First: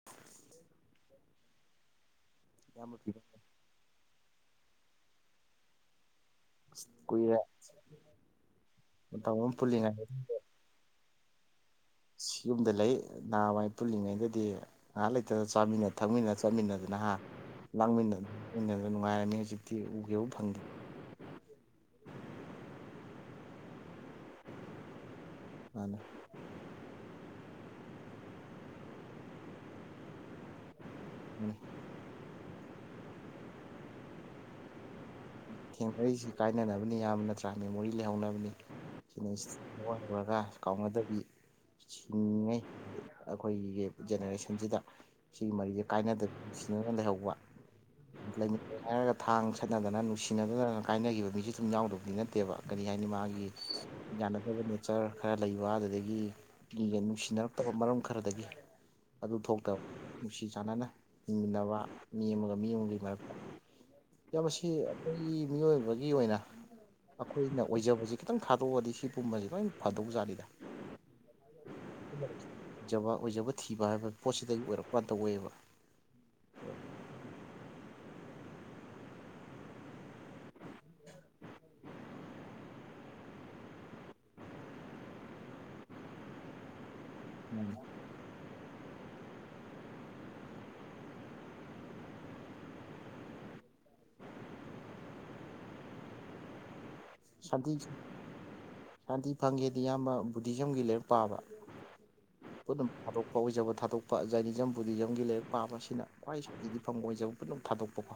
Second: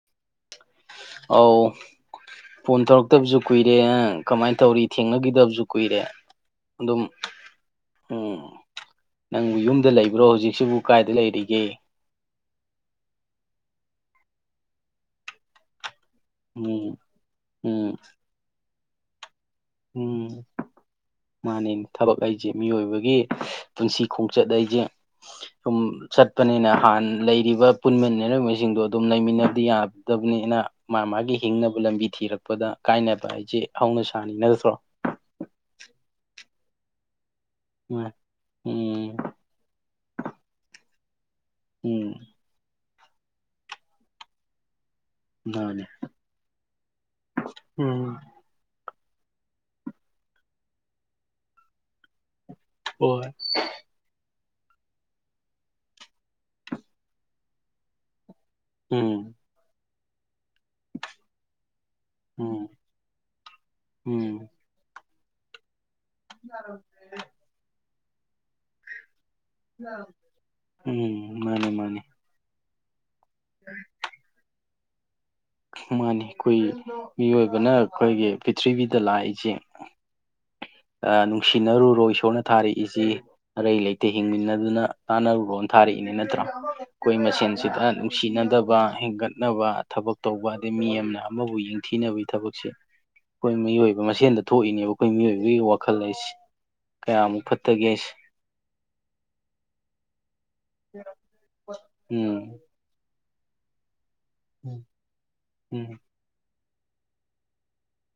[inaudible] ꯑꯧ ꯐꯣꯟ ꯏꯌꯥꯝꯕ ꯐꯤꯕꯝ ꯇꯧꯔꯛꯇꯕꯖꯨ ꯀꯨꯏꯔꯦ ꯀꯃꯥꯏ ꯇꯧꯔꯤ ꯊꯦꯡꯅꯈꯤꯗꯕꯖꯨ ꯀꯨꯏꯔꯦ ꯑꯗꯨꯝ ꯀꯨꯏꯔꯦ ꯎꯪ ꯃꯇꯝ ꯑꯃ ꯅꯪꯕꯨ ꯌꯨꯝꯗ ꯄꯨꯜꯂꯤꯉꯩꯗ ꯂꯩꯕ꯭ꯔꯣ ꯍꯧꯖꯤꯛ ꯁꯤꯕꯨ ꯀꯥꯏꯗ ꯂꯩꯔꯤꯒꯦ ꯌꯨꯝꯗ ꯂꯩ ꯅꯍꯥꯋꯥꯏ ꯄꯨꯜꯂꯤꯉꯩꯗꯗꯤ ꯉꯍꯥ ꯂꯩꯇꯅ ꯆꯥꯃꯤꯟꯅ ꯊꯛꯃꯤꯟꯅ ꯎꯝ ꯆꯠꯃꯤꯟꯅꯗꯅ ꯍꯥ ꯎꯝ ꯂꯥꯡꯃꯤꯟꯅ [unintelligible] ꯅꯨꯡꯉꯥꯏꯔꯝꯃꯤ ꯍꯧꯖꯤꯛ ꯎꯝ ꯃꯥꯅꯦ ꯊꯕꯛ ꯑꯩꯖꯦ ꯃꯤꯑꯣꯏꯕꯒꯤ ꯄꯨꯟꯁꯤ ꯈꯣꯡꯆꯠ ꯑꯩꯖꯦ ꯁꯨꯝ ꯃꯥꯅ ꯆꯠ ꯄꯅꯤꯅ ꯍꯥꯟ ꯂꯩꯔꯤꯕ ꯄꯨꯟꯃꯤꯟꯅꯔꯝꯕ ꯁꯤꯡꯗꯣ ꯑꯗꯨꯝ ꯂꯩꯃꯤꯟꯅꯕꯗꯤ ꯌꯥꯗꯕꯅꯤꯅ ꯃꯥ ꯃꯥꯒꯤ ꯍꯤꯡꯅꯕ ꯂꯝꯕꯤ ꯊꯤꯔꯛꯄꯗ ꯀꯥꯏꯅꯕ ꯍꯥꯏꯖꯦ ꯍꯧꯅ ꯁꯥꯅꯤ ꯅꯠꯇ꯭ꯔꯣ ꯊꯦꯡꯅꯔꯤꯖꯤ ꯀꯥꯏꯅꯅꯕꯅꯤ ꯏꯌꯥꯝꯕ ꯅꯠꯇ꯭ꯔꯥ ꯃꯦꯃꯣꯔꯤ ꯎꯝ ꯂꯩꯍꯧꯅꯕꯅꯤ ꯎꯝ ꯁꯤ [unintelligible] ꯀꯥꯎꯅꯗꯕꯤ ꯎꯝ ꯁꯤꯡꯉꯩ ꯑꯈꯣꯏꯒꯤꯒꯤ ꯖꯦꯅꯦꯔꯦꯁꯟꯁꯤꯗ ꯁꯤꯒꯤ ꯃꯔꯤꯖꯦ ꯃꯥꯅꯦ ꯀꯥꯏꯅꯗ ꯅꯨꯡꯁꯤꯅꯅ ꯂꯩꯍꯧꯕ ꯎꯝ ꯂꯩꯃꯤꯠ ꯍꯥꯏꯔꯒ ꯊꯥꯡ ꯁꯠꯅꯗꯅ ꯅꯨꯡꯁꯤ [unintelligible] ꯀꯥꯏꯅꯒꯤꯕ ꯃꯤꯖꯨ ꯁꯨꯝ ꯌꯥꯎꯗꯕꯗꯤ ꯅꯠꯇꯦꯕ ꯀꯔꯤ ꯍꯥꯏꯅꯤ ꯍꯣꯏ ꯃꯥꯒꯤ ꯌꯥꯅꯗꯕ ꯅꯦꯆꯔ ꯈꯔ ꯂꯩ ꯋꯥꯗꯨꯗꯒꯤꯒ ꯃꯤꯖꯦ ꯅꯨꯡꯁꯤꯅꯔꯛꯇꯕ ꯃꯔꯝ ꯈꯔꯗꯒꯤ ꯎꯝ ꯑꯗꯨ ꯊꯣꯛꯇꯕ ꯅꯨꯡꯁꯤ ꯆꯥꯟꯅꯅ ꯍꯤꯡꯃꯤꯟꯅꯕ ꯃꯤ ꯑꯃꯒ ꯎꯝ ꯃꯤ ꯑꯃꯒꯒꯤ ꯃꯔꯛꯇ ꯎꯝ ꯏꯌꯥꯝꯕ ꯁꯤ ꯑꯈꯣꯏꯒꯤ ꯃꯤꯑꯣꯏꯕ ꯒꯤ ꯑꯣꯏꯅ ꯑꯈꯣꯏꯅ ꯑꯣꯏꯖꯕꯖꯦ ꯈꯤꯇꯪ ꯊꯥꯗꯣꯛꯑꯗꯤ ꯁꯤ ꯀꯨꯝꯕꯁꯦ ꯂꯣꯏ ꯐꯗꯧ ꯖꯥꯠꯅꯤꯗ ꯎꯝ ꯃꯥꯅꯤ ꯃꯥꯅꯤ ꯖꯕ ꯑꯣꯏꯖꯕ ꯊꯤꯕ ꯍꯥꯏꯕ ꯄꯣꯠꯁꯤꯗꯒꯤ ꯑꯣꯏꯔꯛꯄꯥ ꯉꯥꯇ ꯑꯣꯏꯌꯦꯕ ꯃꯥꯅꯤ ꯈꯨꯏ ꯃꯤꯑꯣꯏꯕꯅ ꯑꯈꯣꯏꯒꯤ ꯄꯤꯊ꯭ꯔꯤꯕꯤꯗ ꯂꯥꯛꯏꯖꯦ ꯑ ꯅꯨꯡꯁꯤꯅꯔꯨꯔꯣ ꯏꯁꯣꯔꯅ ꯊꯥꯔꯛꯏꯖꯤ ꯑꯔꯩ ꯂꯩꯇ ꯍꯤꯡꯃꯤꯟꯅꯗꯨꯅ ꯇꯥꯅꯔꯨꯔꯣꯅ ꯊꯥꯔꯛꯏꯅꯤ ꯅꯠꯇ꯭ꯔꯥ ꯀꯣꯏ ꯃꯁꯦꯟ ꯁꯤꯗ ꯅꯨꯡꯁꯤꯅꯗꯕ ꯕ ꯍꯦꯟꯒꯠꯅꯕ ꯊꯕꯛ ꯇꯧꯕ ꯑꯗꯩ ꯃꯤ ꯑꯝꯅ ꯑꯃꯕꯨ ꯌꯦꯡꯊꯤꯅꯕꯩ ꯊꯕꯛꯁꯦ ꯈꯣꯏ ꯃꯤꯑꯣꯏꯕ ꯃꯁꯦꯟꯗ ꯊꯣꯛꯏꯅꯦꯕ ꯑꯈꯣꯏ ꯃꯤꯑꯣꯏꯕꯒꯤ ꯋꯥꯈꯜ ꯍꯥꯏꯁ ꯀꯌꯥꯃꯨꯛ ꯁꯥꯟꯇꯤ ꯐꯠꯇꯒꯦꯁꯦ ꯁꯥꯟꯇꯤ ꯐꯪꯒꯦꯗꯤ ꯏꯌꯥꯝꯕ ꯕꯨꯙꯤꯖꯝꯒꯤ ꯂꯥꯔꯤꯛ ꯄꯥꯕ ꯎꯝ ꯄꯨꯅꯝ ꯊꯥꯗꯣꯛꯄ ꯑꯣꯏꯖꯕ ꯊꯥꯗꯣꯛꯄ ꯖꯥꯏꯅꯤꯖꯝ ꯕꯨꯙꯤꯖꯝꯒꯤ ꯂꯥꯏꯔꯤꯛ ꯎꯝ ꯄꯥꯕꯁꯤꯅ ꯈ꯭ꯋꯥꯏ ꯁꯥꯟꯇꯤꯗꯤ ꯐꯪꯕ ꯑꯣꯏꯖꯕ ꯄꯨꯝꯅꯃꯛ ꯊꯥꯗꯣꯛꯄꯀꯣ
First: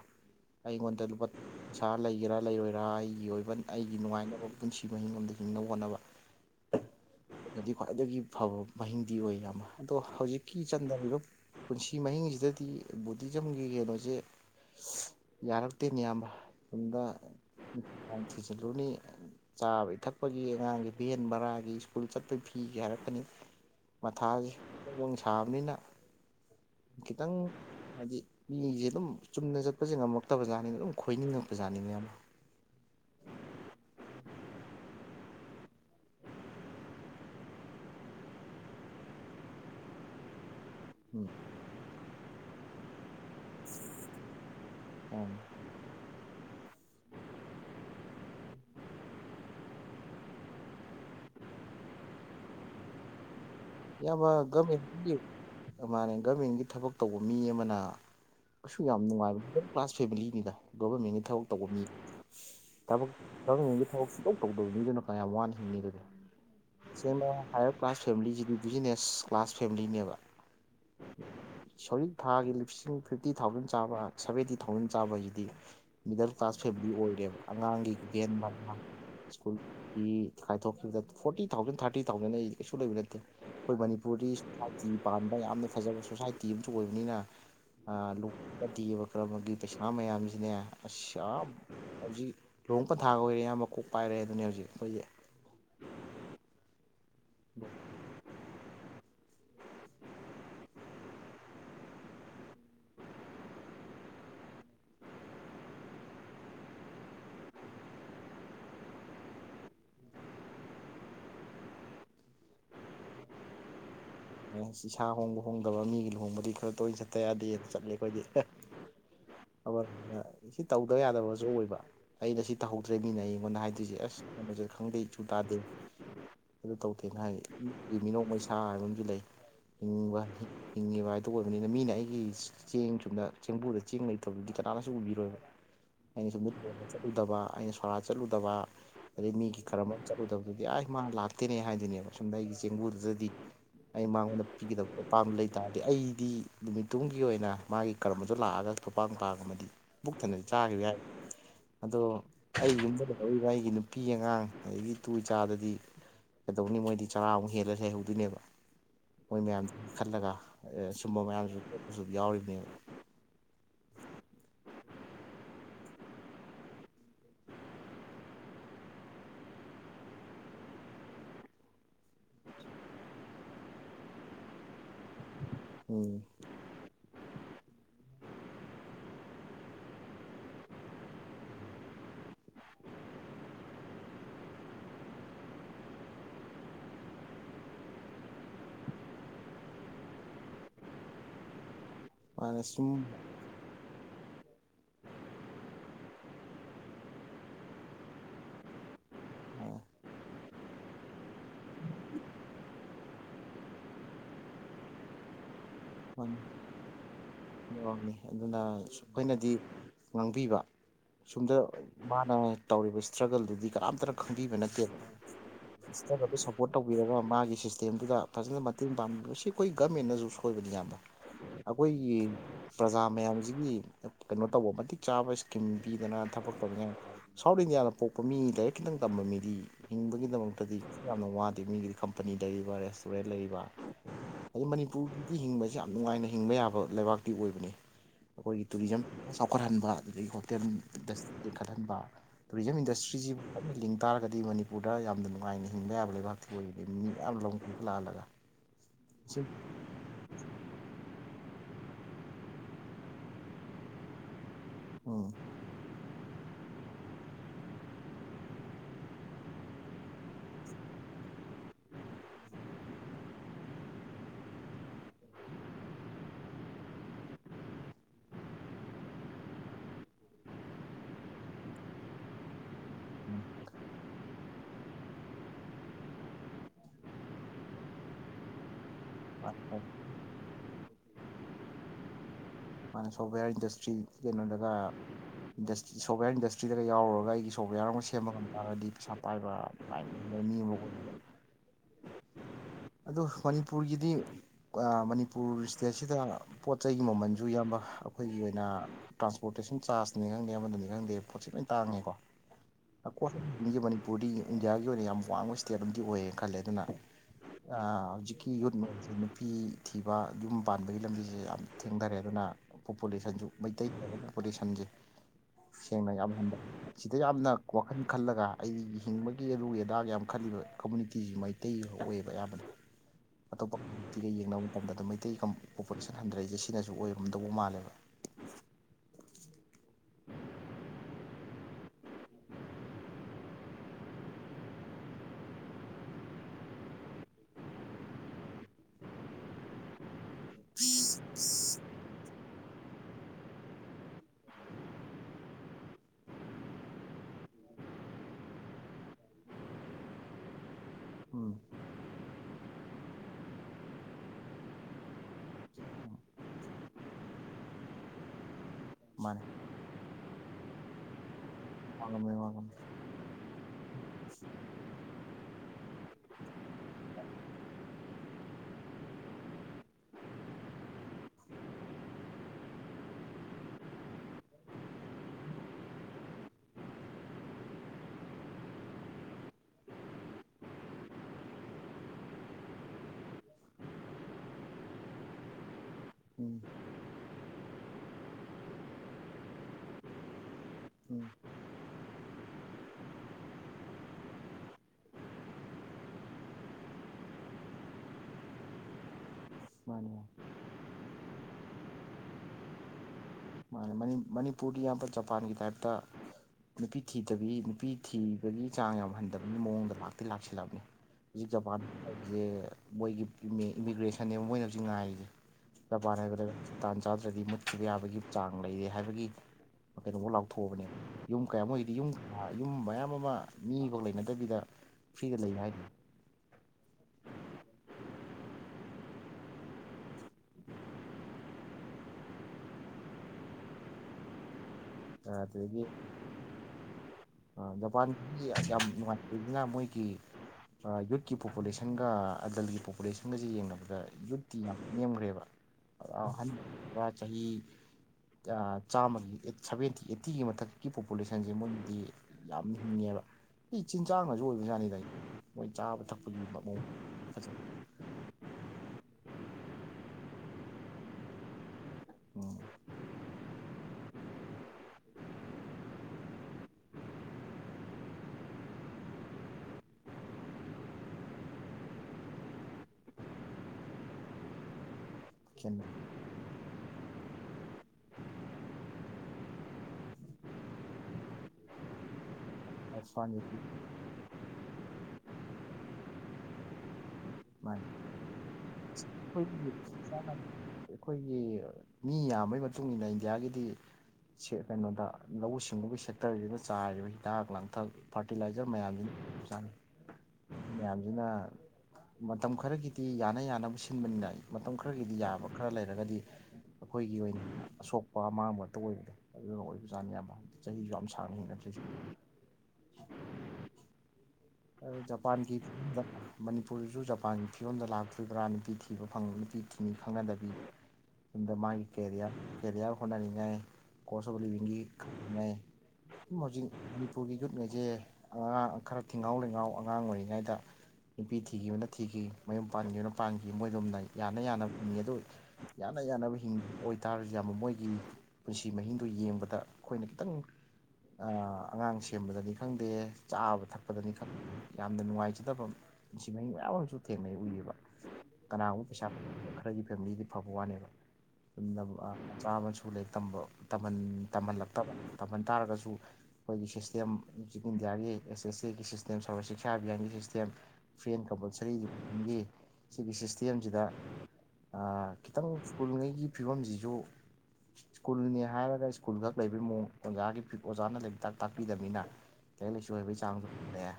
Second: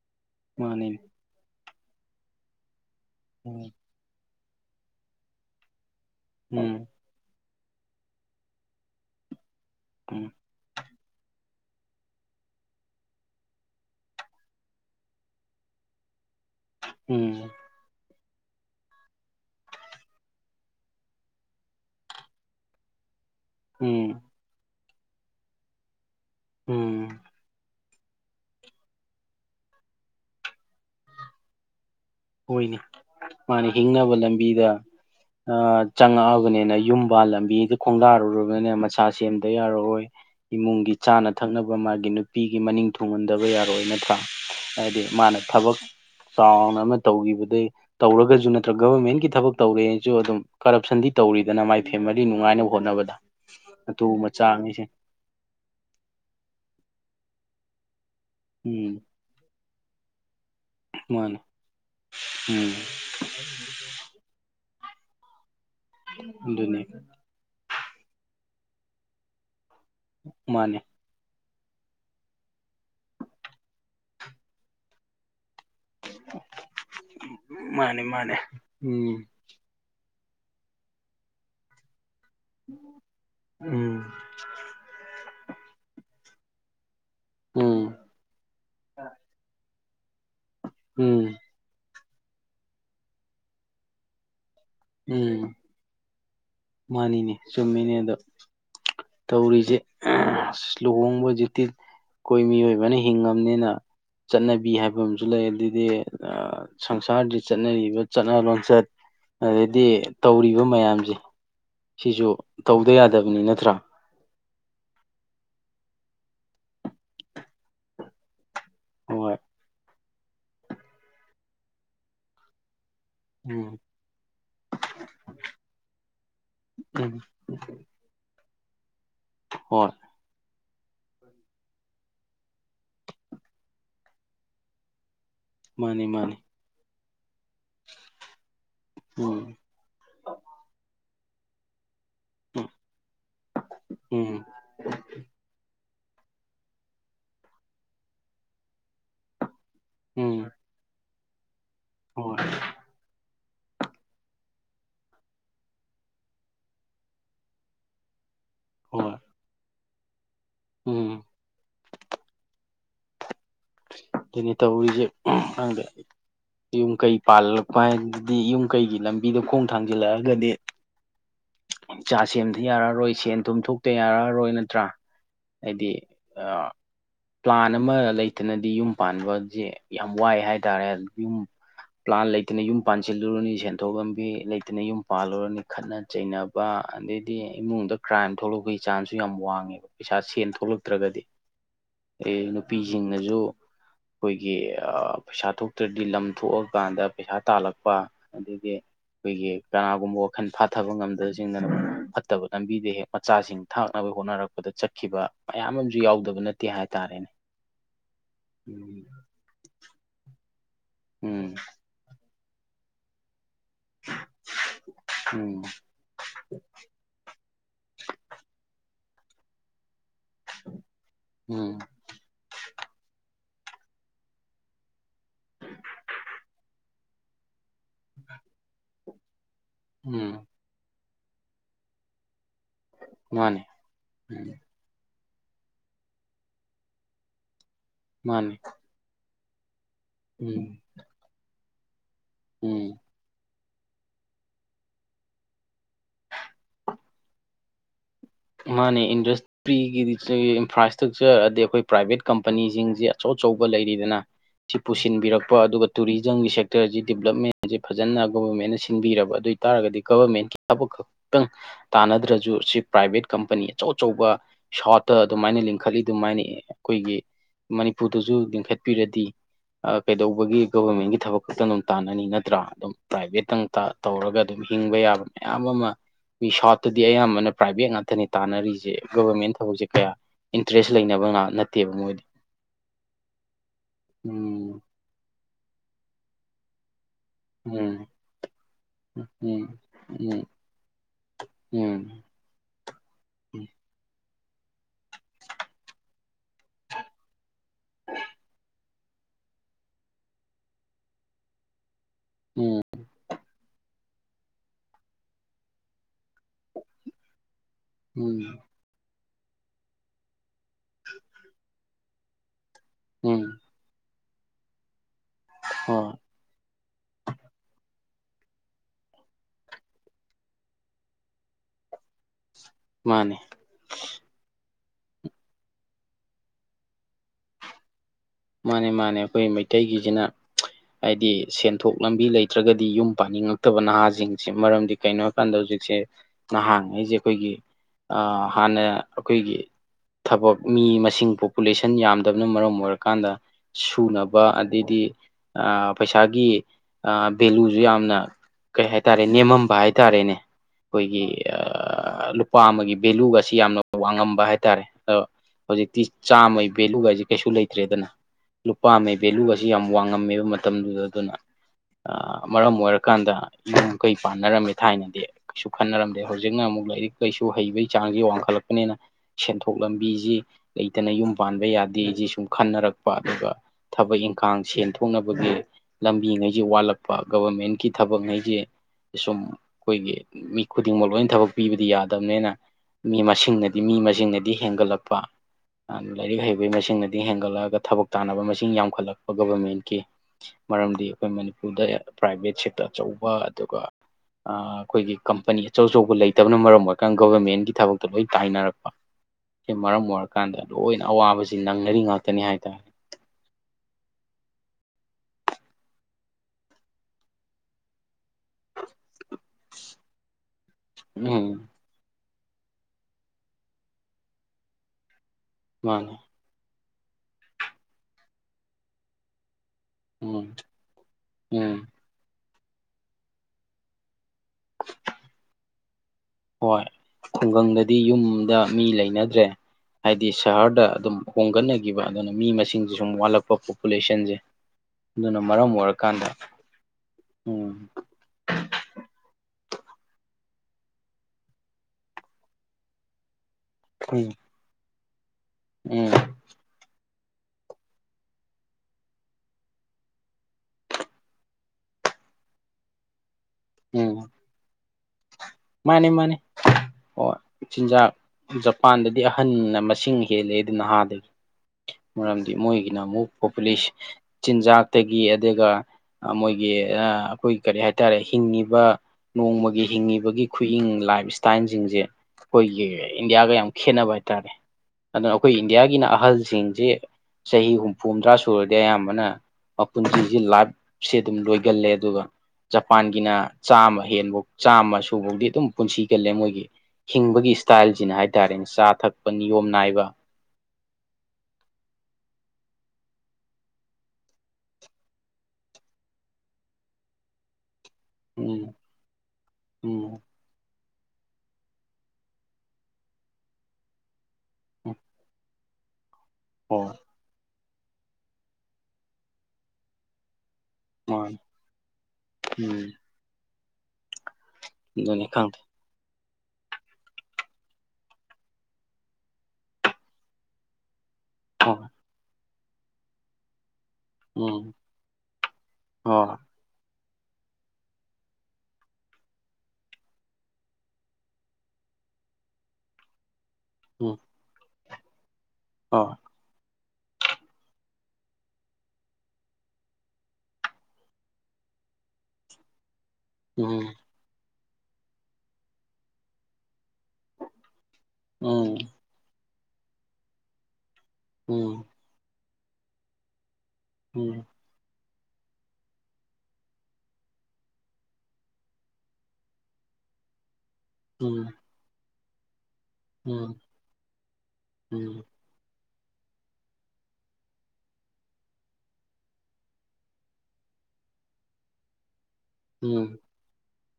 ꯃꯥꯅꯤꯅꯦ ꯑꯩꯉꯣꯟꯗ ꯂꯨꯄꯥ ꯄꯩꯁꯥ ꯂꯩꯒꯦꯔꯥ ꯂꯩꯔꯣꯏꯔꯥ ꯑꯩꯒꯤ ꯑꯣꯏꯕ ꯎꯝ ꯑꯩꯒꯤ ꯅꯨꯡꯉꯥꯏꯅꯕ ꯄꯨꯟꯁꯤ ꯃꯍꯤꯡ ꯑꯝꯗ ꯍꯤꯡꯅꯕ ꯍꯣꯠꯅꯕ ꯎꯝ ꯅꯗꯤ ꯈ꯭ꯋꯥꯏꯗꯒꯤ ꯐꯕ ꯃꯍꯤꯡꯗꯤ ꯑꯣꯏ ꯌꯥꯝꯕ ꯑꯗꯣ ꯍꯧꯖꯤꯛ ꯀꯤ ꯆꯠꯂꯖꯨ ꯄꯨꯟꯁꯤ ꯃꯍꯤꯡꯖꯤꯗꯗꯤ ꯕꯨꯙꯤꯖꯝꯒꯤ ꯀꯩꯅꯣꯖꯦ ꯌꯥꯔꯛꯇꯦ ꯃꯤꯌꯥꯝꯕ ꯇꯨꯡꯗ ꯎꯝ ꯊꯤꯖꯤꯜꯂꯨꯅꯤ ꯆꯥꯕꯩ ꯊꯛꯄꯒꯤ ꯑꯉꯥꯡꯒꯤ ꯚꯦꯟ ꯕꯔꯥꯒꯤ ꯁ꯭ꯀꯨꯜ ꯆꯠꯄꯒꯤ ꯐꯤꯒ ꯍꯥꯢꯔꯛꯀꯅꯤ ꯎꯝ ꯃꯊꯥꯖꯤ ꯌꯨꯝ ꯁꯥꯕꯅꯤꯅ ꯎꯝ ꯈꯤꯇꯪ ꯍꯥꯢꯗꯤ ꯃꯤꯖꯦ ꯑꯗꯨꯝ ꯆꯨꯝꯅ ꯆꯠꯄꯖꯦ ꯉꯝꯃꯛꯇꯕꯖꯥꯠꯅꯤꯅ ꯑꯗꯨꯝ ꯈꯣꯢꯅꯤꯡꯉꯛꯄ ꯖꯠꯅꯤ ꯃꯤꯌꯥꯝꯕ ꯍꯣꯢꯅꯦ ꯃꯥꯅꯦ ꯍꯤꯡꯅꯕ ꯂꯝꯕꯤꯗ ꯑ ꯆꯪꯉꯛꯑꯕꯅꯤꯅ ꯌꯨꯝꯕꯜꯂꯝꯕꯤꯗ ꯈꯣꯡꯗꯥꯔꯨꯔꯕꯅꯦ ꯃꯆꯥ ꯁꯦꯝꯗ ꯌꯥꯔꯛꯑꯣꯢ ꯏꯃꯨꯡꯒꯤ ꯆꯥꯅ ꯊꯛꯅꯕ ꯃꯥꯒꯤ ꯅꯨꯄꯤꯒꯤ ꯃꯅꯤꯡ ꯊꯨꯡꯍꯟꯗꯕ ꯌꯥꯔꯣꯢ ꯅꯠꯇ꯭ꯔꯥ ꯍꯥꯢꯗꯤ ꯎꯝ ꯃꯥꯅ ꯊꯕꯛ ꯆꯥꯎꯅ ꯑꯃ ꯇꯧꯒꯤꯕꯗꯩ ꯇꯧꯔꯒꯖꯨ ꯅꯠꯇ꯭ꯔꯒ ꯒꯕꯔꯃꯦꯟꯒꯤ ꯊꯕꯛ ꯇꯧꯔꯦꯅꯖꯨ ꯑꯗꯨꯝ ꯀꯔꯞꯁꯟꯗꯤ ꯇꯧꯔꯤꯗꯅ ꯃꯥꯢ ꯐꯦꯃꯤꯂꯤ ꯅꯨꯡꯉꯥꯢꯅꯕ ꯍꯣꯠꯅꯕꯗ ꯑꯗꯨ ꯏꯌꯥꯕ ꯃꯆꯥꯉꯩꯁꯦ ꯒꯔꯝꯦꯟꯒꯤ ꯃꯥꯅꯦ ꯒꯔꯃꯦꯟꯒꯤ ꯊꯕꯛ ꯇꯧꯕ ꯃꯤ ꯑꯃꯅ ꯀꯩꯁꯨ ꯎꯝ ꯌꯥꯝ ꯅꯨꯡꯉꯥꯢꯕ ꯀ꯭ꯂꯥꯁ ꯐꯦꯃꯤꯂꯤꯅꯤꯗ ꯒꯣꯕꯔꯃꯦꯟꯒꯤ ꯃꯥꯅꯦ ꯊꯕꯛ ꯇꯧꯕ ꯃꯤ ꯎꯝ ꯊꯕꯛ ꯒꯣꯕꯔꯃꯦꯟꯒꯤ ꯊꯕꯛ ꯁꯨꯡꯇꯧ ꯇꯧꯗꯕ ꯃꯤꯗꯨꯅ ꯀꯌꯥꯝ ꯋꯥꯅ ꯍꯤꯡꯉꯤꯗꯒꯦ ꯑꯗꯨꯅꯤ ꯁꯦꯝꯕ ꯍꯥꯢꯑꯛ ꯀ꯭ꯂꯥꯁ ꯐꯦꯃꯤꯂꯤꯖꯤꯗꯤ ꯕꯤꯖꯤꯅꯦꯁ ꯀ꯭ꯂꯥꯁ ꯐꯦꯃꯤꯂꯤꯅꯦꯕ ꯃꯥꯅꯦ [unintelligible] ꯁꯧꯔꯤꯛ ꯊꯥꯒꯤ ꯂꯤꯁꯤꯡ ꯐꯤꯐꯇꯤ ꯊꯥꯎꯖꯟ ꯆꯥꯕ ꯁꯚꯦꯟꯇꯤ ꯊꯥꯎꯖꯟ ꯆꯥꯕ ꯌꯨꯗꯤ ꯃꯤꯗꯜ ꯀ꯭ꯂꯥꯁ ꯐꯦꯝꯂꯤ ꯑꯣꯢꯒꯦꯕ ꯑꯉꯥꯡꯒꯤ ꯃꯥꯅꯦ ꯒꯦꯟ ꯃꯥꯅꯦ ꯃꯥꯛ ꯃꯥꯛ ꯎꯝ ꯁ꯭ꯀꯨꯜꯒꯤ ꯀꯥꯏꯊꯣꯛꯈꯤꯕꯗ ꯐꯣꯔꯇꯤ ꯊꯥꯎꯖꯟ ꯊꯥꯔꯇꯤ ꯊꯥꯎꯖꯟ ꯑꯩꯗꯤ ꯀꯩꯁꯨ ꯂꯩꯕ ꯅꯠꯇꯦ ꯎꯝ ꯑꯩꯈꯣꯏꯕꯅꯤꯄꯨꯔ ꯒꯤꯁꯨꯁꯥꯏꯇꯤ ꯄꯥꯟꯕ ꯌꯥꯝꯅ ꯐꯖꯕ ꯁꯣꯁꯥꯢꯇꯤ ꯑꯃꯁꯨ ꯑꯣꯢꯕꯅꯤꯅ ꯎꯝ ꯑ ꯂꯨꯇ ꯗꯦꯕ ꯀꯔꯃꯒꯤ ꯄꯩꯁꯥ ꯃꯌꯥꯝꯖꯤꯅꯦ ꯑꯁ ꯎꯝ ꯌꯥꯝ ꯍꯧꯖꯤꯛ ꯂꯨꯍꯣꯡ ꯄꯟꯊꯥ ꯑꯣꯢꯔꯦ ꯏꯌꯥꯝꯕ ꯀꯣꯛ ꯄꯥꯢꯔꯦꯗꯨꯅꯤ ꯍꯧꯖꯤꯛ ꯈꯣꯢꯒꯤ ꯎꯝ ꯃꯥꯅꯤꯅꯦ ꯑꯩꯈꯣꯏꯁꯦ ꯆꯨꯝꯃꯤꯅꯦ ꯑꯗꯣ ꯍꯧꯖꯤꯛꯁꯦ ꯂꯨꯍꯣꯡꯕ ꯍꯧꯖꯤꯛꯇꯤ ꯈꯣꯢ ꯃꯤꯑꯣꯢꯕꯅ ꯍꯤꯡꯉꯝꯅꯤꯅ ꯆꯠꯅꯕꯤ ꯍꯥꯢꯕ ꯑꯃꯖꯨ ꯂꯩ ꯑꯗꯨꯢꯗꯤ ꯁꯪꯁꯥꯔꯗꯤ ꯆꯠꯅꯔꯤꯕ ꯆꯠꯅ ꯂꯣꯟꯆꯠ ꯑꯗꯩꯗꯤ ꯇꯧꯔꯤꯕ ꯃꯌꯥꯝꯖꯦ ꯁꯤꯖꯨ ꯇꯧꯗ ꯌꯥꯗꯕꯅꯤ ꯅꯠꯇ꯭ꯔꯥ ꯑꯣꯁ ꯏꯁꯥ ꯍꯣꯡꯕ ꯍꯣꯡꯗꯕ ꯃꯤꯒꯤ ꯂꯨꯍꯣꯡꯕꯗꯤ ꯈꯔ ꯇꯣꯢꯅ ꯆꯠꯇ ꯌꯥꯗꯦꯅ ꯆꯠꯂꯦ ꯈꯣꯢꯗꯤ ꯍꯣꯏ ꯊꯕꯛ ꯅ ꯁꯤ ꯇꯧꯗ ꯌꯥꯗꯕꯁꯨ ꯑꯣꯢꯕ ꯑꯩꯅ ꯁꯤ ꯇꯧꯍꯧꯗ꯭ꯔꯗꯤꯅꯩ ꯑꯩꯉꯣꯟꯗ ꯎꯝ ꯍꯥꯢꯗꯨꯢꯖꯦ ꯑꯁ ꯈꯪꯗꯦ ꯆꯨ ꯇꯥꯗꯦ ꯑꯗꯨ ꯎꯝ ꯇꯧꯗꯦꯅ ꯍꯥꯢ ꯃꯤ ꯒꯤ ꯃꯤꯅꯣꯛ ꯃꯩꯁꯥ ꯍꯥꯢꯕ ꯑꯃꯖꯨ ꯂꯩ ꯍꯣꯏ ꯍꯤꯡꯅꯤꯡꯕ ꯍꯤꯡꯉꯦꯕ ꯍꯥꯢꯗꯣ ꯑꯣꯢꯕꯅꯤꯅ ꯃꯤꯅ ꯑꯩꯒꯤ ꯆꯦꯡ ꯁꯨꯝꯗ ꯆꯦꯡꯕꯨꯗ ꯆꯦꯡ ꯂꯩꯇꯕꯗꯨꯗꯤ ꯀꯅꯥꯅꯁꯨ ꯎꯕꯤꯔꯣꯢꯕ ꯃꯥꯅꯤ ꯑꯩꯅ ꯃꯥꯅꯤ ꯁꯨꯝ ꯆꯠꯂꯨꯗꯕ ꯑꯩꯅ ꯁꯣꯔꯥꯠ ꯆꯠꯂꯨꯗꯕ ꯑꯗꯩ ꯎꯝ ꯃꯤꯒꯤ ꯀꯔ ꯑꯃ ꯆꯠꯂꯨꯗꯕꯗꯨꯗꯤ ꯑꯩ ꯃꯥ ꯂꯥꯛꯇꯦꯅꯦ ꯍꯥꯢꯗꯨꯢꯅꯦꯕ ꯁꯣꯝꯗ ꯑꯩꯒꯤ ꯎꯝ ꯆꯦꯡꯒꯗꯨꯖꯗꯤ ꯑꯩ ꯃꯉꯣꯟꯗ ꯎꯝ ꯄꯤꯒꯗꯞ ꯑꯄꯥꯝ ꯂꯩ ꯇꯥꯔꯗꯤ ꯑꯩꯗꯤ ꯅꯨꯃꯤꯠꯇꯨꯒꯤ ꯑꯣꯢꯅ ꯃꯥꯒꯤ ꯀꯔꯝꯃꯗꯨ ꯂꯥꯛꯑꯒ ꯊꯝꯄꯥꯛ ꯈꯨꯟꯄꯥꯛ ꯄꯨꯛꯊꯟꯅ ꯎꯝ ꯆꯥꯒꯤꯕ ꯌꯥꯢ ꯑꯗꯨ ꯍꯣꯏ ꯑꯩꯌꯨꯝꯗ ꯂꯩ ꯂꯩꯍꯧꯔꯤꯕ ꯑꯩꯒꯤ ꯅꯨꯄꯤ ꯑꯉꯥꯡ ꯑꯗꯒꯤ ꯏꯇꯨ ꯏꯆꯥꯗꯗꯤ ꯀꯩꯗꯧꯅꯤ ꯃꯣꯏꯗꯤ ꯆꯔꯥꯃꯨꯛ ꯍꯦꯜꯂ ꯂꯩꯍꯧꯗꯣꯢꯅꯦꯕ ꯍꯣꯢ ꯃꯣꯢ ꯃꯌꯥꯝꯖꯤ ꯈꯟꯗꯒ ꯑꯦ ꯁꯨꯝꯕ ꯃꯌꯥꯝꯗꯨ ꯌꯥꯎꯔꯤꯕꯅꯦꯕ ꯑꯗꯨꯅꯤ ꯇꯧꯔꯤꯖꯦ ꯎꯝ ꯈꯪꯗ ꯌꯨꯝ ꯀꯩ ꯄꯥꯜꯂꯛꯄ ꯍꯥꯢꯗꯤ ꯌꯨꯝ ꯀꯩꯒꯤ ꯂꯝꯕꯤꯗ ꯈꯣꯡ ꯊꯥꯡꯖꯤꯜꯂꯛꯑꯝꯗꯗꯤ ꯏꯆꯥ ꯁꯦꯝꯗ ꯌꯥꯔꯛꯑꯔꯣꯢ ꯁꯦꯟ ꯊꯨꯝ ꯊꯣꯛꯇ ꯌꯥꯔꯛꯑꯔꯣꯢ ꯅꯠꯇ꯭ꯔꯥ ꯍꯥꯏꯗꯤ ꯎꯝ ꯑ ꯄ꯭ꯂꯥꯟ ꯑꯃ ꯂꯩ ꯏꯊꯟꯅꯗꯤ ꯌꯨꯝ ꯄꯥꯟꯕ ꯖꯦ ꯌꯥꯝ ꯋꯥꯏ ꯍꯥꯏꯇꯥꯔꯦ ꯌꯨꯝ ꯄ꯭ꯂꯥꯟ ꯂꯩꯇꯅ ꯌꯨꯝ ꯄꯥꯟꯁꯤꯜꯂꯨꯔꯅꯤ ꯁꯦꯟꯊꯣꯛ ꯂꯝꯕꯤ ꯂꯩꯇꯅ ꯌꯨꯝ ꯄꯥꯜꯂꯨꯔꯅꯤ ꯈꯠꯅ ꯆꯩꯅꯕ ꯑꯗꯩꯗꯤ ꯏꯃꯨꯡꯗ ꯀ꯭ꯔꯥꯏꯝ ꯊꯣꯛꯂꯛꯄꯒꯤ ꯆꯥꯟꯁꯁꯨ ꯌꯥꯝ ꯋꯥꯡꯉꯦꯕ꯫ ꯄꯩꯁꯥ ꯁꯦꯟ ꯊꯣꯛꯂꯛꯇ꯭ꯔꯒꯗꯤ, ꯑꯩ ꯃꯥꯅ ꯁꯨꯝ ꯅꯨꯄꯤꯁꯤ ꯖꯨ ꯈꯣꯏꯒꯤ ꯑ ꯄꯩꯁꯥ ꯊꯣꯛꯇ꯭ꯔꯗꯤ ꯂꯝ ꯊꯣꯛꯑꯀꯥꯟꯗ ꯄꯩꯁꯥ ꯇꯥꯜꯂꯛꯄ ꯑꯗ‌ꯩꯗꯤ ꯈꯣꯏꯒꯤ ꯀꯅꯥꯒꯨꯝꯕ ꯋꯥꯈꯜ ꯐꯥꯊꯕ ꯉꯝꯗꯕꯁꯤꯡꯅ ꯐꯠꯇꯕ ꯂꯝꯕꯤꯗ ꯍꯦꯛ ꯃꯆꯥꯁꯤꯡ ꯊꯥꯛꯅꯕ ꯍꯣꯠꯅꯔꯛꯄꯗ ꯆꯠꯈꯤꯕ ꯃꯌꯥꯝ ꯑꯃꯁꯨ ꯃꯥꯅꯤ ꯌꯥꯎꯗꯕ ꯅꯠꯇꯦ ꯍꯥꯏꯇꯥꯔꯦꯅꯦ꯫ [inaudible] ꯑꯗꯨꯅ ꯁꯨ ꯎꯝ ꯈꯣꯏꯅꯗꯤ ꯉꯥꯡꯕꯤꯕ ꯁꯨꯝꯗ ꯎꯝ ꯃꯥꯅ ꯇꯧꯔꯤꯕ ꯁ꯭ꯇ꯭ꯔꯒꯜꯗꯨꯗꯤ ꯀꯅꯥꯝꯇꯅ ꯈꯪꯕꯤꯕ ꯅꯠꯇꯦꯕ꯫ ꯎꯝ [unintelligible] ꯁꯞꯄꯣꯔꯠ ꯇꯧꯕꯤꯔꯒ ꯃꯥꯒꯤ ꯁꯤꯁꯇꯦꯝꯗꯨꯗ ꯐꯖꯅ ꯃꯇꯦꯡ ꯄꯥꯡꯕꯤꯕ ꯁꯤ ꯈꯣꯏꯒꯤ ꯒꯃꯦꯟꯅꯁꯨ ꯁꯣꯏꯕꯅꯤ ꯌꯥꯝ ꯎꯝ ꯑꯈꯣꯏꯒꯤ ꯄ꯭ꯔꯥꯖꯥ ꯃꯌꯥꯝꯁꯤꯒꯤ ꯀꯩꯅꯣ ꯇꯧꯕ ꯃꯇꯤꯛ ꯆꯥꯕ ꯁ꯭ꯀꯤꯝ ꯄꯤꯗꯅ ꯊꯕꯛ ꯇꯧꯅꯤꯉꯥꯏ ꯁꯥꯎꯠ ꯏꯟꯗꯤꯌꯥꯗ ꯄꯣꯛꯄ ꯃꯤ ꯂꯥꯏꯔꯤꯛ ꯈꯤꯇꯪ ꯇꯝꯕ ꯃꯤꯗꯤ ꯎꯝ ꯍꯤꯡꯕꯒꯤꯗꯃꯛ ꯇꯗꯤ [inaudible] ꯌꯥꯝꯅ ꯋꯥꯗꯦ ꯃꯤꯒꯤꯗꯤ ꯀꯝꯄꯅꯤ ꯂꯩꯔꯤꯕ ꯔꯦꯁꯇꯨꯔꯦꯟ ꯂꯩꯔꯤꯕ ꯃꯥꯅꯦ ꯎꯝ ꯑꯗꯩ ꯃꯅꯤ ꯄꯨꯔꯒꯤꯗꯤ ꯍꯤꯡꯕꯁꯦ ꯌꯥꯝ ꯅꯨꯡꯉꯥꯏꯅ ꯍꯤꯡꯕ ꯌꯥꯕ ꯂꯩꯕꯥꯛꯇꯤ ꯑꯣꯏꯕꯅꯤ ꯃꯥꯅꯦ ꯈꯣꯏꯒꯤ ꯇꯨꯔꯤꯖꯝ ꯆꯥꯎꯈꯠꯍꯟꯕ ꯑꯗꯨꯗꯒꯤ ꯍꯣꯇꯦꯜ ꯎꯝ ꯗꯦꯁ ꯂꯤꯡꯈꯠꯍꯟꯕ ꯇꯨꯔꯤꯖꯝ ꯎꯝ ꯏꯟꯗꯁꯇ꯭ꯔꯤꯁꯤ ꯑꯗꯨ ꯂꯤꯡ ꯇꯥꯔꯒꯗꯤ ꯃꯅꯤꯄꯨꯔꯗ ꯌꯥꯝꯅ ꯅꯨꯡꯉꯥꯏꯅ ꯍꯤꯡꯕ ꯌꯥꯕ ꯂꯩꯕꯥꯛꯇꯤ ꯑꯣꯏꯔꯤꯅꯦ ꯃꯤ ꯃꯌꯥꯝ ꯂꯝꯀꫭꯏꯕ ꯂꯥꯛꯍꯜꯂꯒ꯫ ꯃꯥꯅꯦ ꯏꯟꯗꯁꯇ꯭ꯔꯤꯒꯤꯗꯤ ꯁꯤ ꯏꯟꯐ꯭ꯔꯥꯁ꯭ꯇ꯭ꯔꯛꯆꯔ ꯑꯗꯩ ꯑꯈꯣꯏ ꯄ꯭ꯔꯥꯏꯕꯦꯠ ꯀꯝꯄꯅꯤꯁꯤꯡꯁꯤ ꯑꯆꯧ ꯑꯆꯧꯕ ꯂꯩꯔꯤꯗꯅ꯫ ꯁꯤ ꯎꯝ ꯄꯨꯁꯤꯟꯕꯤꯔꯛꯄ ꯑꯗꯨꯒ ꯇꯨꯔꯤꯖꯝꯒꯤ ꯁꯦꯛ ꯇꯔꯁꯤ ꯗꯤꯕꯂꯞꯃꯦꯟꯁꯦ ꯐꯖꯅ ꯒꯣꯕꯔꯃꯦꯟꯅ ꯁꯤꯟꯕꯤꯔꯕ ꯑꯗꯨ ꯑꯣꯏꯇꯥꯥꯔꯒꯗꯤ ꯒꯕꯔꯃꯦꯟꯒꯤ ꯊꯕꯛ ꯈꯛꯇꯪ ꯇꯥꯟꯅꯗ꯭ꯔꯁꯨꯨ ꯁꯤ ꯄ꯭ꯔꯥꯏꯚꯦꯠ ꯀꯝꯄꯅꯤ ꯑꯆꯧ ꯑꯆꯧꯕ ꯁꯥꯎꯠꯇ ꯑꯗꯨꯃꯥꯏꯅ ꯂꯤꯡꯈꯠꯂꯤ ꯑꯗꯨꯃꯥꯏꯅ ꯈꯣꯏꯒꯤ ꯃꯅꯤꯄꯨꯔꯗꯁꯨ ꯂꯤꯡꯈꯠꯄꯤꯔꯗꯤ ꯑ ꯀꯩꯗꯧꯕꯒꯤ ꯒꯕꯔꯃꯦꯟꯒꯤ ꯊꯕꯛ ꯇꯪ ꯗꯨꯝ ꯇꯥꯟꯅꯅꯤ ꯅꯠꯇ꯭ꯔꯥ ꯑꯗꯨꯝ ꯄ꯭ꯔꯥꯏꯚꯦꯠꯇꯪ ꯇꯥ ꯇꯧꯔꯒ ꯑꯗꯨꯝ ꯍꯤꯡꯕ ꯌꯥꯕ ꯃꯌꯥꯝ ꯑꯃ ꯃꯤ ꯁꯥꯎꯇꯗꯤ ꯑꯌꯥꯝꯕꯅ ꯄ꯭ꯔꯥꯏꯚꯦꯠ ꯉꯥꯛ ꯇꯅꯤ ꯇꯥꯟꯅꯔꯤꯁꯦ ꯒꯕꯔꯃꯦꯟ ꯊꯕꯛꯁꯦ ꯀꯌꯥ ꯏꯟꯇꯔꯦꯁ ꯂꯩꯅꯕ ꯉꯥꯛ ꯅꯠꯇꯦꯕ ꯃꯣꯏꯗꯤ꯫ ꯃꯥꯅ‌ꯦ ꯁꯣꯞꯋꯦꯌꯔ ꯏꯟꯗꯁꯇ꯭ꯔꯤ ꯀꯩꯅꯣꯗꯒ ꯎꯝ ꯏꯟꯗꯁꯇ꯭ꯔꯤ ꯁꯣꯞꯋꯦꯌꯔ ꯏꯟꯗꯁꯇ꯭ꯔꯤꯗꯒ ꯌꯥꯎꯔꯨꯔꯒ ꯑꯩꯒꯤ ꯁꯣꯞꯋꯦꯌꯥꯔ ꯎꯝ ꯑꯃꯒ ꯁꯦꯝꯕ ꯉꯝ ꯇꯥꯔꯒꯗꯤ ꯄꯩꯁꯥ ꯄꯥꯏꯕ ꯎꯝ ꯂꯥꯏ ꯎꯝ ꯃꯤ ꯑꯃ ꯑꯣꯏ ꯎꯝ [inaudible] ꯑꯗꯨ ꯃꯅꯤꯄꯨꯔꯒꯤꯗꯤ ꯑꯥ ꯃꯅꯤꯄꯨꯔ ꯁ꯭ꯇꯦꯠꯁꯤꯗ ꯄꯣꯠ ꯆꯩꯒꯤ ꯃꯃꯜꯁꯨ ꯏꯌꯥꯝꯕ ꯑꯈꯣꯏꯒꯤ ꯑꯣꯏꯅ ꯑ ꯇ꯭ꯔꯥꯟꯁꯄꯣꯔꯇꯦꯁꯟ ꯆꯥꯔꯖꯇꯅꯤ ꯈꯪꯗꯦ ꯑꯃꯗꯅꯤ ꯈꯪꯗꯦ ꯄꯣꯠꯁꯦ ꯂꯣꯏ ꯇꯥꯡꯉꯦꯀꯣ꯫ ꯎꯝ ꯑꯀꯣ [inaudible] ꯃꯅꯤꯄꯨꯔꯗꯤ ꯏꯟꯗꯤꯌꯥꯒꯤ ꯑꯣꯏꯅ ꯌꯥꯝ ꯋꯥꯡꯕ ꯁ꯭ꯇꯦꯠ ꯑꯃꯗꯤ ꯑꯣꯏꯌꯦꯅ ꯈꯜꯂꯦ ꯑꯗꯨꯅ ꯑꯥ ꯎꯝ ꯍꯧꯖꯤꯛꯀꯤ ꯌꯨꯠ ꯅꯨꯄꯤ ꯊꯤꯕ ꯌꯨꯝ ꯄꯥꯟꯕꯒꯤ ꯂꯝꯕꯤꯁꯦ ꯌꯥꯝ ꯊꯦꯡꯗꯔꯦ ꯑꯗꯨꯅ ꯎꯝ ꯄꯣꯄꯨꯂꯦꯁꯟꯁꯨ ꯃꯩꯇꯩ ꯄꯣꯄꯨꯂꯦꯁꯟꯁꯦ ꯁꯦꯡꯅ ꯍꯣꯏ ꯌꯥꯝ ꯍꯟꯗ ꯁꯤꯗ ꯌꯥꯝꯅ ꯋꯥꯈꯜ ꯈꯜꯂꯒ ꯑꯩ ꯍꯤꯡꯕꯒꯤ ꯑꯗꯨꯒꯤ ꯑꯗꯥꯒ ꯌꯥꯝ ꯈꯜꯂꯤꯕ ꯀꯝꯃꯨꯅꯤꯇꯤ ꯃꯩ ꯇꯩ ꯑꯧꯌ‌ꯦꯕ ꯑꯌꯥꯝꯕꯅ꯫ ꯃꯥꯅꯦ ꯑꯇꯣꯞꯄ ꯇꯤꯒ ꯌꯦꯡꯅꯕ ꯃꯇꯝꯗ ꯃꯩꯇꯩ ꯀꯝ ꯄꯣꯄꯨꯂꯦꯁꯟ ꯍꯟꯗꯔꯛꯏꯁꯦ ꯁꯤꯅꯁꯨ ꯑꯣꯏꯔꯝꯗꯧꯕ ꯃꯥꯜꯂꯦꯕ ꯃꯥꯅꯦ ꯃꯥꯅꯦ ꯈꯣꯏ ꯃꯩꯇꯩꯒꯤꯖꯤꯅ ꯍꯥꯏꯗꯤ ꯁꯦꯟ ꯊꯣꯛ ꯂꯝꯕꯤ ꯂꯩꯇ꯭ꯔꯒꯗꯤ ꯌꯨꯝ ꯄꯥꯅꯤꯡꯉꯛꯇꯕ ꯅꯍꯥꯁꯤꯡꯁꯦ ꯃꯔꯝꯗꯤ ꯀꯩꯅꯣ ꯍꯥꯏꯀꯥꯟꯗ ꯍꯧꯖꯤꯛꯁꯦ ꯅꯍꯥꯡ ꯒꯩꯁ‌ꯦ ꯈꯣꯏꯒꯤ ꯑꯥ ꯍꯥꯟꯅ ꯑꯈꯣꯏꯒꯤ ꯊꯕꯛ ꯃꯤ ꯃꯁꯤꯡ ꯄꯣꯄꯨꯂꯦꯁꯟ ꯌꯥꯝꯗꯕꯅ ꯃꯔꯝ ꯑꯣꯏꯔ ꯀꯥꯟꯗ ꯁꯨꯅꯕ ꯑꯗꯩꯗꯤ ꯑꯥ ꯄꯩꯁꯥꯒꯤ ꯑꯥ ꯚꯦꯂꯨꯖꯨ ꯌꯥꯝꯅ ꯀꯩ ꯍꯥꯏꯇꯥꯔꯦ ꯅꯦꯝꯃꯝꯕ ꯍꯥꯏꯇꯥꯔꯦꯅꯦ ꯑꯈꯣꯏꯒꯤ ꯎꯝ ꯑꯥ ꯂꯨꯄꯥ ꯑꯃꯥꯒꯤ ꯚꯦꯂꯨꯒꯁꯤ ꯌꯥꯝꯅ ꯋꯥꯡꯉꯝꯕ ꯍꯥꯏꯇꯥꯔꯦ ꯑꯗꯣ ꯍꯧꯖꯤꯛꯇꯤ ꯆꯥꯝꯃꯩ ꯚꯦꯂꯨꯒꯥꯢꯁꯦ ꯀꯩꯁꯨ ꯂꯩ ꯇ꯭ꯔꯦꯗꯅ ꯂꯨꯄꯥ ꯑꯃꯩ ꯚꯦꯂꯨ ꯃꯥꯅꯦ ꯒꯁꯤ ꯌꯥꯝ ꯋꯥꯡꯉꯝꯃꯦꯕ ꯃꯇꯝꯗꯨꯗ ꯑꯗꯨꯅ ꯋꯥ ꯉꯝꯃꯦ ꯑꯥ ꯋꯥ ꯉꯝꯃꯦ ꯃꯔꯝ ꯑꯣꯏꯔꯀꯥꯟꯗ ꯌꯨꯝ ꯀꯩ ꯄꯥꯟꯅꯔꯝꯃꯦ ꯊꯥꯏꯅꯗꯤ ꯀꯩꯁꯨ ꯈꯟꯅꯔꯝꯗꯦ ꯍꯧꯖꯤꯛꯅ ꯑꯃꯨꯛ ꯂꯥꯏꯔꯤꯛ ꯂꯥꯏꯁꯨ ꯍꯩꯕꯒꯤ ꯆꯥꯡꯖꯤ ꯋꯥꯡꯈꯠꯂꯛꯄꯅꯦꯅ ꯁꯦꯟꯊꯣꯛ ꯂꯝꯕꯤꯖꯤ ꯂꯩꯇꯅ ꯌꯨꯝ ꯄꯥꯟꯕ ꯌꯥꯗꯦ ꯖꯤ ꯁꯨꯝ ꯈꯟꯅꯔꯛꯄ ꯑꯗꯨꯒ ꯊꯕꯛ ꯏꯪꯈꯥꯡ ꯁꯦꯟ ꯊꯣꯛꯅꯕꯒꯤ ꯂꯝꯕꯤꯉꯩꯖꯤ ꯋꯥꯠꯂꯛꯄ ꯒꯕꯔꯃꯦꯟꯀꯤ ꯊꯕꯛꯉꯩꯖꯦ ꯁꯨꯝ ꯑꯈꯣꯏꯒꯤ ꯃꯤ ꯈꯨꯗꯤꯡꯃꯛ ꯂꯣꯏꯟ ꯊꯕꯛ ꯄꯤꯕꯗꯤ ꯌꯥꯗꯕꯅꯦꯅ ꯃꯤ ꯃꯁꯤꯡꯅꯗꯤ ꯃꯤ ꯃꯁꯤꯡꯅꯗꯤ ꯍꯦꯟꯒꯠꯂꯛꯄ ꯂꯥꯏꯔꯤꯛ ꯎꯝ ꯍꯩꯕꯩ ꯃꯁꯤꯡꯅꯗꯤ ꯍꯦꯟꯒꯠꯂꯛꯑꯒ ꯊꯕꯛ ꯇꯥꯟꯅꯕ ꯃꯁꯤꯡ ꯌꯥꯝꯈꯠꯂꯛꯄ ꯒꯚꯔꯃꯦꯟꯀꯤ ꯃꯔꯝꯗꯤ ꯎꯝ ꯑꯈꯣꯏ ꯃꯅꯤꯄꯨꯔꯗ [unintelligible] ꯄ꯭ꯔꯥꯏꯚꯦꯠ ꯁꯦꯛꯇꯔ ꯑꯆꯧꯕ ꯑꯗꯨꯒ ꯑꯥ ꯑꯥꯈꯣꯏꯒꯤ ꯀꯝꯄꯅꯤ ꯑꯆꯧ ꯑꯆꯧꯕ ꯂꯩꯇꯕꯅꯥ ꯃꯔꯝ ꯑꯣꯏꯔꯀꯥꯟ ꯒꯣꯚꯔꯃꯦꯟꯒꯤ ꯊꯕꯛꯇ ꯂꯣꯏ ꯇꯥꯏꯅꯔꯛꯄ ꯁꯤꯅ ꯃꯔꯝ ꯃꯥꯅꯦ ꯑꯣꯏꯔꯀꯥꯟꯗ ꯂꯣꯏꯅ ꯑꯋꯥꯕꯁꯤ ꯅꯪꯅꯔꯤ ꯉꯥꯛꯇꯅꯤ ꯍꯥꯏꯇꯥꯔꯦ ꯃꯥꯅꯤ ꯃꯅꯤꯄꯨꯔꯒꯤ ꯌꯥꯝꯕ ꯖꯄꯥꯟꯒꯤ ꯇꯥꯏꯞꯇ ꯅꯨꯄꯤ ꯊꯤꯗꯕꯤ ꯅꯨꯄꯤ ꯊꯤꯕꯒꯤ ꯆꯥꯡ ꯌꯥꯝ ꯍꯟꯗꯕꯒꯤ ꯃꯑꯣꯡꯗ ꯂꯥꯛꯇꯤ ꯂꯥꯛꯁꯤꯜꯂꯕꯅꯤ ꯍꯧꯖꯤꯛ ꯎꯝ ꯖꯄꯥꯟ ꯍꯥꯢꯗꯤ ꯃꯣꯏꯒꯤ ꯏꯃꯤꯒ꯭ꯔꯦꯁꯟꯅꯦꯕ ꯃꯣꯏꯅ ꯍꯧꯖꯤꯛ ꯉꯥꯏꯔꯤꯖꯦ ꯃꯥꯅꯦ ꯖꯥꯄꯥꯟ ꯍꯥꯏꯕꯗ ꯇꯥꯟ ꯆꯥꯗ꯭ꯔꯗꯤ ꯃꯨꯠꯈꯤꯕ ꯌꯥꯕꯒꯤ ꯆꯥꯡ ꯂꯩꯔꯦ ꯍꯥꯏꯕꯒꯤ ꯀꯩꯅꯣ ꯕꯥꯎ ꯎꯝ ꯂꯥꯎꯊꯣꯛꯑꯕꯅꯦ ꯌꯨꯝ ꯀꯌꯥ ꯎꯝ ꯃꯣꯏꯒꯤꯗꯤ ꯌꯨꯝ ꯌꯨꯝ ꯃꯌꯥꯝ ꯑꯃꯥ ꯃꯤꯕꯥꯎ ꯂꯩꯅꯗꯕꯤꯗ ꯐ꯭ꯔꯤꯗ ꯂꯩ ꯍꯥꯏꯗꯣ ꯍꯣꯏ ꯈꯨꯡꯒꯪꯗꯗꯤ ꯌꯨꯝꯗ ꯃꯤ ꯂꯩꯅꯗ꯭ꯔꯦ ꯍꯥꯏꯗꯤ ꯁꯍꯔꯗ ꯑꯗꯨꯝ ꯍꯣꯡꯒꯠꯅꯒꯤꯕ ꯑꯗꯨꯅ ꯃꯤ ꯃꯁꯤꯡꯖꯦ ꯁꯨꯝ ꯋꯥꯠꯂꯛꯄ ꯄꯣꯄꯨꯂꯦꯁꯟꯖꯦ ꯑꯗꯒꯤ ꯑꯥ ꯎꯝ ꯖꯄꯥꯟ ꯌꯥꯝ ꯅꯨꯡꯉꯥꯏꯇ꯭ꯔꯤꯖꯤꯅ ꯃꯣꯏꯒꯤ ꯌꯨꯠꯀꯤ ꯄꯣꯄꯨꯂꯦꯁꯟꯒ ꯑꯥꯗꯜꯒꯤ ꯄꯣꯄꯨꯂꯦꯁꯟꯒꯁꯦ ꯌꯦꯡꯅꯕꯗ ꯑꯗ ꯎꯝ ꯌꯨꯠꯇꯤ ꯌꯥꯝ ꯅꯦꯝꯒ꯭ꯔꯦꯕ ꯎꯝ ꯑꯥ ꯍꯟ ꯆꯍꯤ ꯑꯥꯆꯥꯝꯃꯒꯤ ꯑꯦꯠ ꯁꯚꯦꯟꯇꯤ ꯑꯦꯠꯇꯤꯒꯤ ꯃꯊꯛꯀꯤ ꯄꯣꯄꯨꯂꯦꯁꯟꯖꯦ ꯃꯣꯏꯅꯗꯤ ꯌꯥꯝ ꯅꯦꯝꯃꯤꯅꯦꯕ ꯁꯤ ꯎꯝ ꯆꯤꯟꯖꯥꯛꯅꯖꯨ ꯑꯣꯏꯕ ꯖꯥꯠꯅꯤꯗ ꯑꯩ ꯃꯣꯏ ꯆꯥꯕ ꯃꯥꯅꯦ ꯃꯥꯅꯦ ꯊꯛꯄꯒꯤ ꯃꯑꯣꯡ ꯍꯣꯏ ꯐꯖꯩ ꯆꯤꯟꯖꯥꯛ ꯖꯄꯥꯟꯗꯗꯤ ꯑꯍꯟꯅ ꯃꯁꯤꯡ ꯍꯦꯜꯂꯦ ꯑꯗꯨ ꯅꯍꯥꯗꯒꯤ ꯃꯔꯝꯗꯤ ꯎꯝ ꯃꯣꯏꯒꯤꯅ ꯑꯃꯨꯛ ꯄꯣꯄꯨꯂꯦꯁꯟ ꯆꯤꯟꯖꯥꯛꯇꯒꯤ ꯑꯗꯨꯒ ꯑꯥ ꯃꯣꯏꯒꯤ ꯑꯥ ꯑꯥꯈꯣꯏ ꯀꯔꯤ ꯍꯥꯏꯇꯥꯔꯦ ꯍꯤꯡꯉꯤꯕ ꯅꯣꯡꯃꯒꯤ ꯍꯤꯡꯉꯤꯕꯒꯤ ꯈꯨꯍꯤꯡ ꯂꯥꯏꯞ ꯏꯁꯇꯥꯏꯟ ꯖꯤꯡꯖꯦ ꯑꯥꯈꯣꯏꯒꯤ ꯏꯟꯗꯤꯌꯥꯒ ꯌꯥꯝ ꯈꯦꯠꯅꯕ ꯍꯥꯏꯇꯥꯔꯦ ꯑꯗꯨꯅ ꯑꯥꯈꯣꯏ ꯏꯟꯗꯤꯌꯥꯒꯤꯅ ꯑꯍꯜꯁꯤꯡꯖꯦ ꯆꯍꯤ ꯍꯨꯝꯐꯨ ꯍꯨꯝꯗ꯭ꯔꯥ ꯁꯨꯔꯗꯤ ꯑꯌꯥꯝꯕꯅ ꯃꯄꯨꯟꯁꯤꯖꯦ ꯂꯥꯏꯕ ꯁꯦ ꯑꯗꯨꯝ ꯂꯣꯏꯒꯜꯂꯦ ꯑꯗꯨꯒ ꯖꯄꯥꯟꯒꯤꯅ ꯑꯩꯈꯣꯏꯒꯤ ꯆꯥꯝꯃ ꯍꯦꯟꯕꯧ ꯆꯥꯝꯃ ꯁꯨꯕꯧꯗꯤ ꯑꯗꯨꯝ ꯄꯨꯟꯁꯤ ꯒꯜꯂꯦ ꯃꯣꯏꯒꯤ ꯍꯤꯡꯕꯒꯤ ꯏꯁꯇꯥꯏꯖꯤꯅ ꯍꯥꯏꯇꯥꯔꯦꯅꯦ ꯆꯥ ꯊꯛꯄ ꯅꯤꯌꯣꯝ ꯅꯥꯏꯕ ꯑꯈꯣꯏꯒꯤ ꯃꯤ ꯌꯥꯝꯕꯩ ꯃꯇꯨꯡ ꯏꯟꯅ ꯏꯟꯗꯤꯌꯥꯒꯤꯗꯤ ꯁꯦꯛꯇꯔ ꯀꯩꯅꯣꯗ ꯂꯧꯎ ꯁꯤꯡꯎꯕꯒꯤ ꯁꯦꯛꯇꯔꯖꯤꯗ ꯆꯥꯢꯔꯤꯕ ꯍꯤꯗꯥꯛ ꯂꯥꯡꯊꯛ ꯎꯝ ꯐꯔꯥꯠꯇꯤꯂꯥꯏꯖꯔ ꯃꯌꯥꯝꯖꯤꯅ [unintelligible] ꯎꯝ ꯖꯥꯠꯅꯤ ꯃꯌꯥꯝꯖꯤꯅ ꯃꯇꯝ ꯈꯔꯥꯒꯤꯗꯤ ꯌꯥꯅ ꯌꯥꯅꯕ ꯁꯤꯟꯕꯅꯤꯅ ꯃꯇꯝ ꯎꯝ ꯈꯔꯥꯒꯤꯗꯤ ꯌꯥꯕ ꯈ꯭ꯔꯥ ꯂꯩꯔꯒꯗꯤ ꯍꯣꯏ ꯑꯥꯈꯣꯏꯒꯤ ꯑꯣꯏꯅ ꯑꯁꯣꯛꯄ ꯑꯃꯥꯡꯕ ꯉꯥꯛꯇ ꯑꯣꯏꯕ ꯑꯗꯨꯅ ꯑꯣꯏꯕ ꯖꯥꯠꯅꯤ ꯑꯌꯥꯝꯕ ꯆꯍꯤꯖꯨ ꯌꯥꯝ ꯃꯥꯅꯤ ꯁꯥꯡꯉꯤ ꯁꯤꯖꯦ ꯎꯝ ꯑꯗꯨꯅꯤ ꯖꯄꯥꯟꯒꯤ ꯈꯪꯗꯦ ꯃꯅꯤꯄꯨꯔꯗꯖꯨ ꯖꯄꯥꯟꯒꯤ ꯐꯤꯚꯝꯗ ꯂꯥꯛꯇ꯭ꯔꯤꯕ꯭ꯔꯥ ꯅꯨꯄꯤ ꯊꯤꯕ ꯐꯪ ꯅꯨꯄꯤ ꯊꯤꯅꯤ ꯈꯪꯅꯗꯕꯤ ꯇꯨꯡꯗ ꯃꯥꯏ ꯍꯣꯏ ꯀꯦꯔꯤꯌꯥꯔ ꯀꯦꯔꯤꯌꯥꯔ ꯍ‌ꯣꯠꯅꯔꯤꯉꯩ ꯎꯝ ꯈꯪꯅꯩ ꯍꯣꯏ [unintelligible] ꯎꯔꯤꯕ ꯉꯩꯖꯦ [unintelligible] ꯈꯔ ꯊꯤꯡꯉꯥꯎ ꯂꯩꯉꯥꯎ ꯑꯉꯥꯡ ꯑꯣꯏꯔꯤꯉꯩꯗ ꯅꯨꯄꯤ ꯊꯤꯈꯤꯕꯅ ꯊꯤꯈꯤ ꯃꯌꯨꯝ ꯄꯥꯟꯈꯤꯕꯅ ꯄꯥꯟꯈꯤ ꯃꯣꯏꯗꯣ ꯑꯗꯨꯝ ꯂꯩ ꯎꯝ ꯌꯥꯅ ꯌꯥꯅꯕ ꯍꯤꯡꯉꯤ ꯑꯗꯨ ꯌꯥꯅ ꯍꯣꯏ ꯌꯥꯅꯕ ꯍꯤꯡꯉꯤ ꯑꯣꯏ ꯇꯥꯥꯔꯁꯨ ꯌꯥꯝꯕ ꯃꯣꯏꯒꯤ ꯄꯨꯟꯁꯤ ꯃꯍꯤꯡꯗꯨ ꯌꯦꯡꯕꯗ ꯑꯩꯈꯣꯏꯅ ꯈꯤꯇꯪ ꯑ ꯑꯉꯥꯡ ꯁꯦꯝꯕꯗꯅꯤ ꯈꯪꯗꯦ ꯆꯥꯕ ꯎꯝ ꯊꯛꯄꯗꯅꯤ ꯈꯪꯗ‌ꯦ ꯌꯥꯝꯅ ꯅꯨꯡꯉꯥꯏꯖꯗꯕ ꯄꯨꯟꯁꯤ ꯃꯍꯤꯡ ꯃꯌꯥꯝ ꯑꯃꯁꯨ ꯊꯦꯡꯅꯩ ꯌꯦꯕ ꯎꯝ ꯀꯅꯥꯒꯨꯝꯕ ꯄꯩꯁꯥ ꯈꯔꯒꯤ ꯐꯦꯃꯤꯂꯤꯗꯤ ꯐꯕ ꯋꯥꯅꯦꯕ ꯎꯝ ꯗꯨꯨꯅꯕꯨ ꯑ ꯃꯆꯥ ꯃꯁꯨ ꯂꯥꯏꯔꯤꯛ ꯇꯝꯕ ꯇꯝꯍꯜ ꯎꯝ ꯇꯝꯍꯜꯂꯛꯇꯕ ꯇꯝꯍꯟ ꯇꯥꯔꯒꯁꯨ ꯑꯩꯈꯣꯏꯒꯤ ꯁꯤꯁꯇꯦꯝ ꯍꯧꯖꯤꯛ ꯏꯟꯗꯤꯌꯥꯒꯤ ꯑꯦꯁ ꯑꯦꯁ ꯑꯦꯒꯤ ꯁꯤꯁꯇꯦꯝ ꯁꯔꯚ ꯁꯤꯛꯁꯥ ꯑꯔꯕꯤꯌꯥꯟꯒꯤ ꯁꯤꯁꯇꯦꯝ ꯐ꯭ꯔꯤ ꯑꯦꯟ ꯎꯝ ꯀꯝꯄꯜꯁꯔꯤꯒꯤ ꯁꯤꯒꯤ ꯎꯝ ꯁꯤꯁꯇꯦꯝꯁꯤꯗ ꯑ ꯎꯝ ꯈꯤꯇꯪ ꯁꯀꯨꯜꯉꯩꯒꯤ ꯐꯤꯚꯝꯁꯤꯁꯨ [inaudible] ꯁ꯭ꯀꯨꯜꯅꯤ ꯍꯥꯏꯔꯒ ꯁ꯭ꯀꯨꯜꯈꯛ ꯂꯩꯕꯒꯤ ꯃꯑꯣꯡ ꯑꯣꯖꯥꯒꯤ ꯐꯤ ꯑꯣꯖꯥꯅ ꯂꯥꯏꯔꯤꯛ ꯏꯇꯥꯛ ꯇꯥꯛꯄꯤꯗꯕꯅꯤꯅ ꯂꯥꯏꯔꯤꯛ ꯂꯥꯏꯁꯨ ꯍꯕꯩꯒꯤ ꯆꯥꯡ ꯅ‌ꯦꯝꯃ‌ꯦ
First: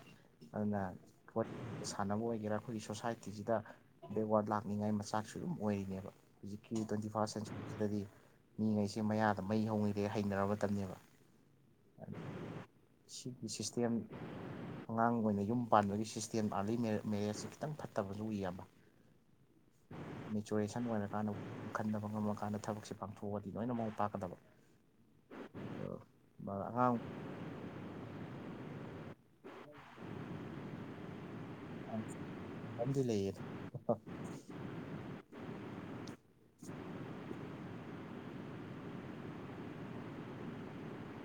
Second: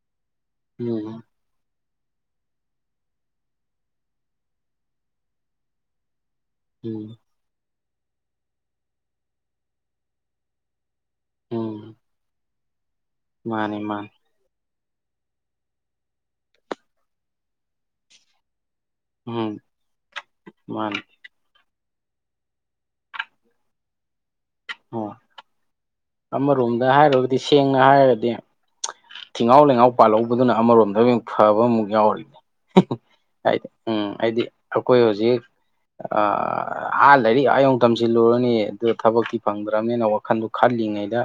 ꯑꯗꯨꯅ ꯎꯝ ꯎꯝ ꯍ‌ꯣꯏ ꯁꯥꯟꯅꯕ ꯑꯣꯏꯒꯦꯔꯥ ꯑꯩꯈꯣꯏꯒꯤ ꯁꯣꯁꯥꯏꯇꯤꯁꯤꯗ ꯕꯦꯛꯋꯥꯔꯗ ꯂꯥꯛꯅꯤꯡꯉꯥꯏ ꯃꯆꯥꯛꯁꯨ ꯑꯣꯏꯔꯤꯅꯦꯕ ꯍꯧꯖꯤꯛꯀꯤ ꯇ꯭ꯋꯦꯟꯇꯤ ꯎꯝ ꯐꯥꯔꯁ ꯁꯦꯟꯆꯨꯔꯤꯁꯤꯗꯗꯤ ꯃꯤꯉꯩꯁꯦ ꯃꯌꯥꯗ ꯃꯩ ꯍꯧꯔꯤꯉꯩ ꯂꯥꯏꯔꯤꯛ ꯍꯩꯅꯔꯕ ꯃꯇꯝꯅꯦꯕ ꯎꯝ ꯁꯤꯒꯤ ꯃꯥꯅꯤ ꯁꯤꯁꯇꯦꯝ ꯃꯥꯅꯤ ꯑꯉꯥꯡ ꯑꯣꯏꯅ ꯌꯨꯝ ꯄꯥꯟꯕꯒꯤ ꯁꯤꯁꯇꯦꯝ ꯑꯥꯔꯂꯤ ꯃꯦꯔꯦꯖꯁꯦ ꯈꯤꯇꯪ ꯐꯠꯇꯕꯁꯨ ꯎꯏ ꯏꯌꯥꯝꯕ ꯎꯝ ꯃꯦꯖ‌ꯣꯔꯦꯁꯟ ꯃꯥꯅꯤ ꯑꯣꯢꯔꯦ ꯍꯥꯟꯅ ꯈꯟꯗꯕ ꯉꯝꯃꯀꯥꯟꯗ ꯊꯕꯛꯁꯦ ꯄꯥꯡꯊꯣꯛꯑꯗꯤ ꯂꯣꯏꯅꯃꯛ ꯃꯥꯏ ꯄꯥꯛꯀꯗꯕ ꯑ ꯑꯃꯔꯣꯝꯗ ꯑꯉꯥꯡ ꯍꯥꯏꯔꯣꯒꯗꯤ ꯁꯦꯡꯅ ꯍꯥꯏꯔꯒꯗꯤ ꯊꯤꯉꯥꯎ ꯂꯩꯉꯥꯎ ꯄꯥꯜꯍꯧꯕꯗꯨꯅ ꯑꯃꯔꯣꯝꯗꯃꯨꯛ ꯐꯕ ꯑꯃꯨꯛ ꯃꯌꯥꯝ ꯌꯥꯎꯔꯤ ꯂꯩꯌꯦ ꯍꯥꯏꯗꯤ ꯎꯝ ꯑꯩꯗꯤ ꯑꯈꯣꯏ ꯍꯧꯖꯤꯛ ꯑ ꯑꯥ ꯂꯥꯏꯔꯤꯛ ꯑꯥꯌꯧꯅ ꯇꯝꯁꯤꯜꯂꯨꯔꯅꯤ ꯑꯗꯨ ꯊꯕꯛꯇꯤ ꯐꯪꯗ꯭ꯔꯕꯅꯤꯅ ꯋꯥꯈꯟꯗꯣ ꯈꯜꯂꯤꯉꯩꯗ